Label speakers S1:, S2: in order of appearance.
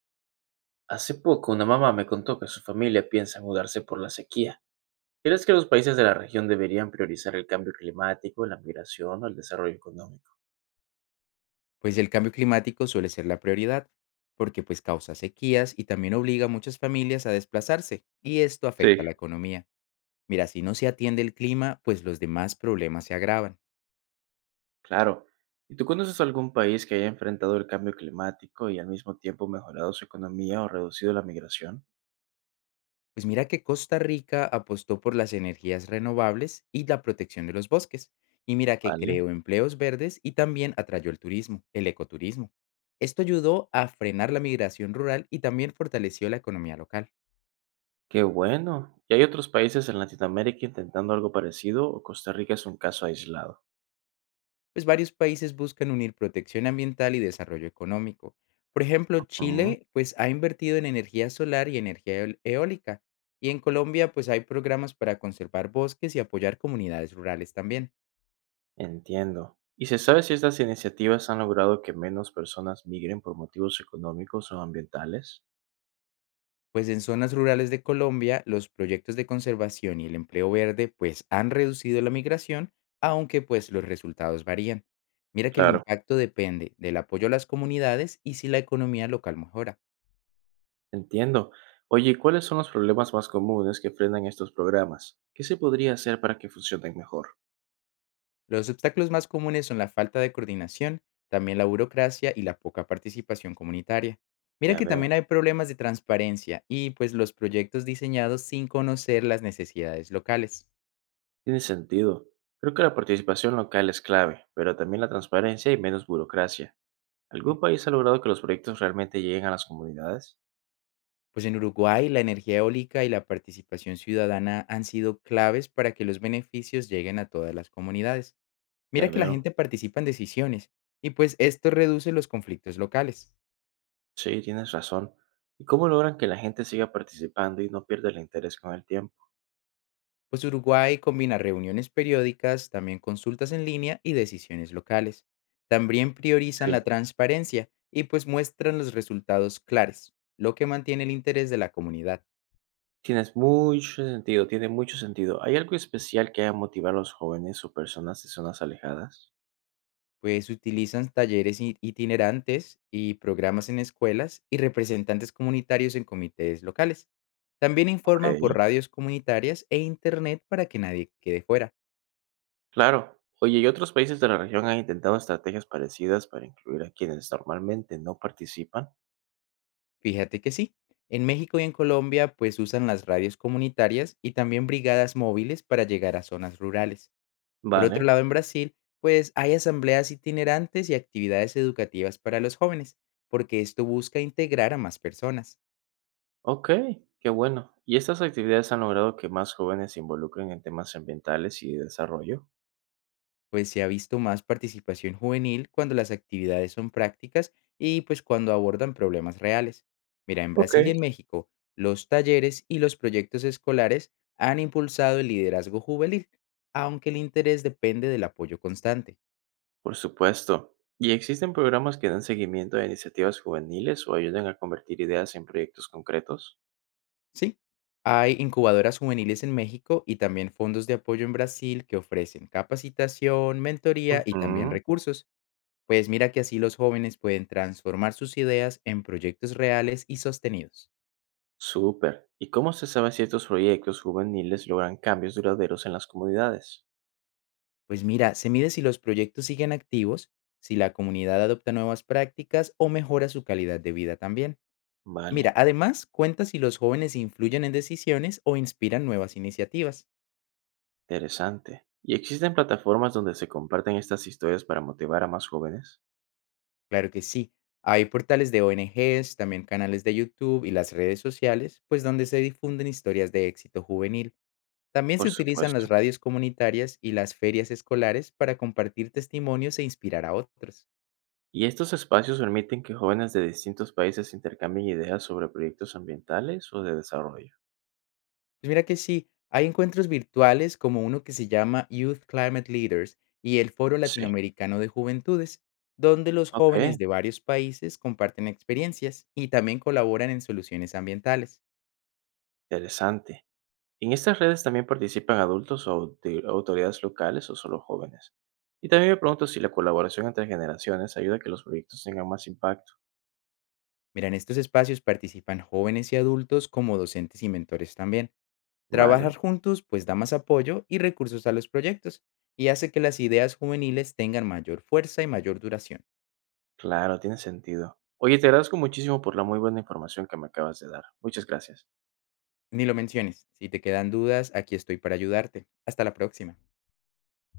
S1: Hace poco una mamá me contó que su familia piensa mudarse por la sequía. ¿Crees que los países de la región deberían priorizar el cambio climático, la migración o el desarrollo económico?
S2: Pues el cambio climático suele ser la prioridad, porque pues causa sequías y también obliga a muchas familias a desplazarse, y esto afecta a
S1: Sí,
S2: la economía. Mira, si no se atiende el clima, pues los demás problemas se agravan.
S1: claro. ¿Y tú conoces algún país que haya enfrentado el cambio climático y al mismo tiempo mejorado su economía o reducido la migración?
S2: Pues mira que Costa Rica apostó por las energías renovables y la protección de los bosques, y mira que
S1: Vale,
S2: creó empleos verdes y también atrayó el turismo, el ecoturismo. Esto ayudó a frenar la migración rural y también fortaleció la economía local.
S1: qué bueno. ¿Y hay otros países en Latinoamérica intentando algo parecido o Costa Rica es un caso aislado?
S2: Pues varios países buscan unir protección ambiental y desarrollo económico. Por ejemplo,
S1: Ujú.
S2: Chile pues ha invertido en energía solar y energía eólica, y en Colombia pues hay programas para conservar bosques y apoyar comunidades rurales también.
S1: Entiendo. ¿Y se sabe si estas iniciativas han logrado que menos personas migren por motivos económicos o ambientales?
S2: Pues en zonas rurales de Colombia los proyectos de conservación y el empleo verde pues han reducido la migración, aunque pues los resultados varían. Mira que el
S1: Claro,
S2: impacto depende del apoyo a las comunidades y si la economía local mejora.
S1: entiendo. Oye, ¿y ¿cuáles son los problemas más comunes que frenan estos programas? ¿Qué se podría hacer para que funcionen mejor?
S2: Los obstáculos más comunes son la falta de coordinación, también la burocracia y la poca participación comunitaria. Mira
S1: Ya
S2: que
S1: veo.
S2: también hay problemas de transparencia y pues los proyectos diseñados sin conocer las necesidades locales.
S1: Tiene sentido. Creo que la participación local es clave, pero también la transparencia y menos burocracia.
S2: Mm.
S1: ¿Algún país ha logrado que los proyectos realmente lleguen a las comunidades?
S2: Pues en Uruguay la energía eólica y la participación ciudadana han sido claves para que los beneficios lleguen a todas las comunidades.
S1: Ya
S2: Mira que la
S1: veo.
S2: gente participa en decisiones y pues esto reduce los conflictos locales.
S1: Sí, tienes razón. ¿Y cómo logran que la gente siga participando y no pierda el interés con el tiempo?
S2: Pues Uruguay combina reuniones periódicas, también consultas en línea y decisiones locales. También
S1: Sí.
S2: priorizan la transparencia y pues muestran los resultados claros, lo que mantiene el interés de la comunidad.
S1: Tienes mucho sentido, tiene mucho sentido. ¿Hay algo especial que haya motivado a los jóvenes o personas de zonas alejadas?
S2: Pues utilizan talleres itinerantes y programas en escuelas y representantes comunitarios en comités locales. También informan
S1: Okey,
S2: por radios comunitarias e internet para que nadie quede fuera.
S1: claro. Oye, ¿y otros países de la región han intentado estrategias parecidas para incluir a quienes normalmente no participan?
S2: Fíjate que sí. En México y en Colombia, pues usan las radios comunitarias y también brigadas móviles para llegar a zonas rurales. Por otro
S1: Vale,
S2: lado, en Brasil, pues hay asambleas itinerantes y actividades educativas para los jóvenes, porque esto busca integrar a más personas.
S1: okey, qué bueno. ¿Y estas actividades han logrado que más jóvenes se involucren en temas ambientales y de desarrollo?
S2: Pues se ha visto más participación juvenil cuando las actividades son prácticas y pues cuando abordan problemas reales. Mira, en Brasil y
S1: Okey.
S2: en México, los talleres y los proyectos escolares han impulsado el liderazgo juvenil, aunque el interés depende del apoyo constante.
S1: Por supuesto. ¿Y existen programas que dan seguimiento a iniciativas juveniles o ayudan a convertir ideas en proyectos concretos?
S2: Sí, hay incubadoras juveniles en México y también fondos de apoyo en Brasil que ofrecen capacitación, mentoría y también
S1: Ujú.
S2: recursos. Pues mira que así los jóvenes pueden transformar sus ideas en proyectos reales y sostenidos.
S1: Súper. ¿Y cómo se sabe si estos proyectos juveniles logran cambios duraderos en las comunidades?
S2: Pues mira, se mide si los proyectos siguen activos, si la comunidad adopta nuevas prácticas o mejora su calidad de vida también. Mira,
S1: Vale,
S2: además cuenta si los jóvenes influyen en decisiones o inspiran nuevas iniciativas.
S1: interesante. ¿Y existen plataformas donde se comparten estas historias para motivar a más jóvenes?
S2: Claro que sí. Hay portales de ONGs, también canales de YouTube y las redes sociales, pues donde se difunden historias de éxito juvenil. También se
S1: Por
S2: utilizan
S1: supuesto.
S2: las radios comunitarias y las ferias escolares para compartir testimonios e inspirar a otros.
S1: ¿Y estos espacios permiten que jóvenes de distintos países intercambien ideas sobre proyectos ambientales o de desarrollo?
S2: Pues mira que sí, hay encuentros virtuales como uno que se llama Youth Climate Leaders y el Foro
S1: Sí.
S2: Latinoamericano de Juventudes, donde los jóvenes
S1: Ok,
S2: de varios países comparten experiencias y también colaboran en soluciones ambientales.
S1: interesante. ¿En estas redes también participan adultos o autoridades locales o solo jóvenes? Y también me pregunto si la colaboración entre generaciones ayuda a que los proyectos tengan más impacto.
S2: Mira, en estos espacios participan jóvenes y adultos como docentes y mentores también.
S1: Vale,
S2: Trabajar juntos pues da más apoyo y recursos a los proyectos y hace que las ideas juveniles tengan mayor fuerza y mayor duración.
S1: claro, tiene sentido. Oye, te agradezco muchísimo por la muy buena información que me acabas de dar. Muchas gracias.
S2: Ni lo menciones, si te quedan dudas, aquí estoy para ayudarte. Hasta la próxima.